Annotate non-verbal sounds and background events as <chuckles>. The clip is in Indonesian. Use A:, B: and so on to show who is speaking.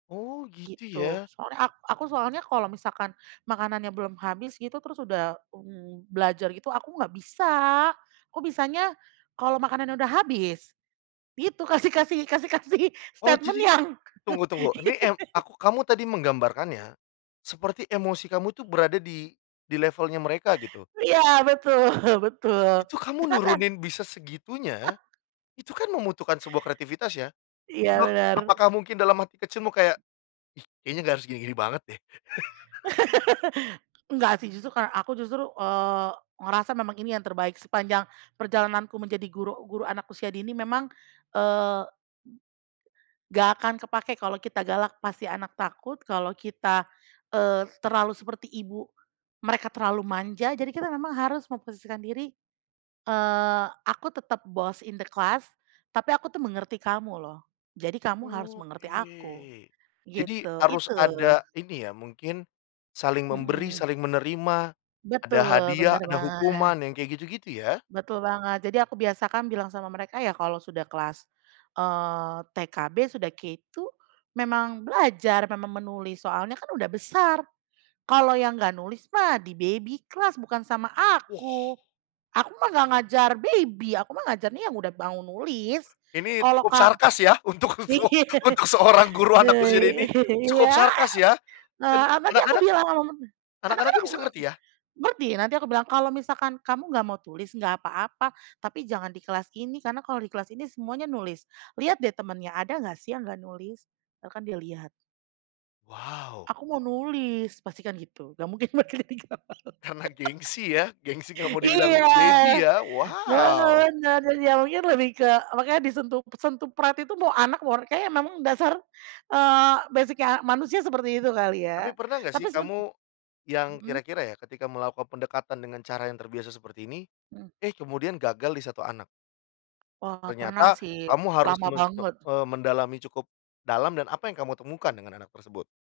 A: Oh gitu
B: Gitu
A: ya.
B: soalnya ak aku soalnya kalo misalkan, makanannya belum habis gitu terus udah, mmm, belajar gitu aku nggak bisa, aku bisanya, kalo makanannya udah habis, gitu kasih kasih kasih kasih
A: Oh
B: statement
A: jadi,
B: yang.
A: tunggu-tunggu ini eng
B: <laughs>
A: aku kamu tadi menggambarkannya, seperti emosi kamu tuh berada di di levelnya mereka gitu.
B: Iya, betul betul
A: Itu kamu
B: jangan.
A: nurunin bisa segitunya,
B: <laughs>
A: itu kan membutuhkan sebuah kreativitas ya,
B: Iya
A: apa
B: benar.
A: apakah mungkin dalam hati kecilmu kayak, ih, kayaknya gak harus gini-gini banget deh. <chuckles>
B: <laughs> Enggak sih justru kar aku justru, eee, ngerasa memang ini yang terbaik sepanjang perjalananku menjadi guru guru anak usia dini memang, eee Nggak akan kepake kalau kita galak pasti anak takut kalau kita, eee, terlalu seperti ibu, mereka terlalu manja jadi kita memang harus memposisikan diri, eee, aku tetap boss in the class, tapi aku tuh mengerti kamu loh, jadi kamu harus mengerti aku,
A: Oke, jadi
B: gitu
A: harus
B: itu.
A: ada ini ya mungkin, saling memberi
B: Mhm.
A: saling menerima, ada
B: Betul
A: hadiah
B: bener
A: ada
B: banget.
A: hukuman yang kayak gitu-gitu ya?
B: Betul banget, jadi aku biasakan bilang sama mereka ya kalau sudah kelas, eee, TKB sudah K2 memang belajar memang menulis soalnya kan udah besar, kalau yang nggak nulis mah di-baby class bukan sama aku,
A: Wah.
B: aku mah gak ngajar baby aku mah ngajarnya yang udah mau nulis,
A: Ini
B: kalau
A: cukup
B: ka
A: sarkas ya untuk so
B: <laughs>
A: untuk seorang guru anak usia dini, cukup
B: iya,
A: sarkas ya dan,
B: eee, tadi aku
A: anak-anak,
B: bilang
A: anak-anaknya bisa ngerti
B: <unintelligible>
A: ya?
B: berhenti nanti aku bilang kalau misalkan kamu nggak mau tulis nggak apa-apa tapi jangan di kelas ini karena kalau di kelas ini semuanya nulis liat deh temennya ada nggak sih yang nggak nulis, bahkan dia lihat.
A: Wow.
B: Aku mau nulis pastikan gitu nggak mungkin <unintelligible> <laughs>
A: Karena gengsi ya, gengsi gak mau dibilang
B: iya
A: baby ya,
B: no
A: wow.
B: no mungkin lebih ke makanya disentuh sentuh <unintelligible> itu mau anak orang kayaknya memang dasar, eee, basic-nya manusia seperti itu kali ya
A: Tapi pernah gak sih
B: tapi seben
A: kamu, yang
B: mhm.
A: kira-kira ya ketika melakukan pendekatan dengan cara yang terbiasa seperti ini,
B: Mhm.
A: eh, kemudian gagal di 1 anak.
B: Wah pernah
A: Ternyata
B: sih
A: kamu harus
B: lama
A: men me
B: banget.
A: eee, mendalami cukup, dalam dan apa yang kamu temukan dengan anak tersebut?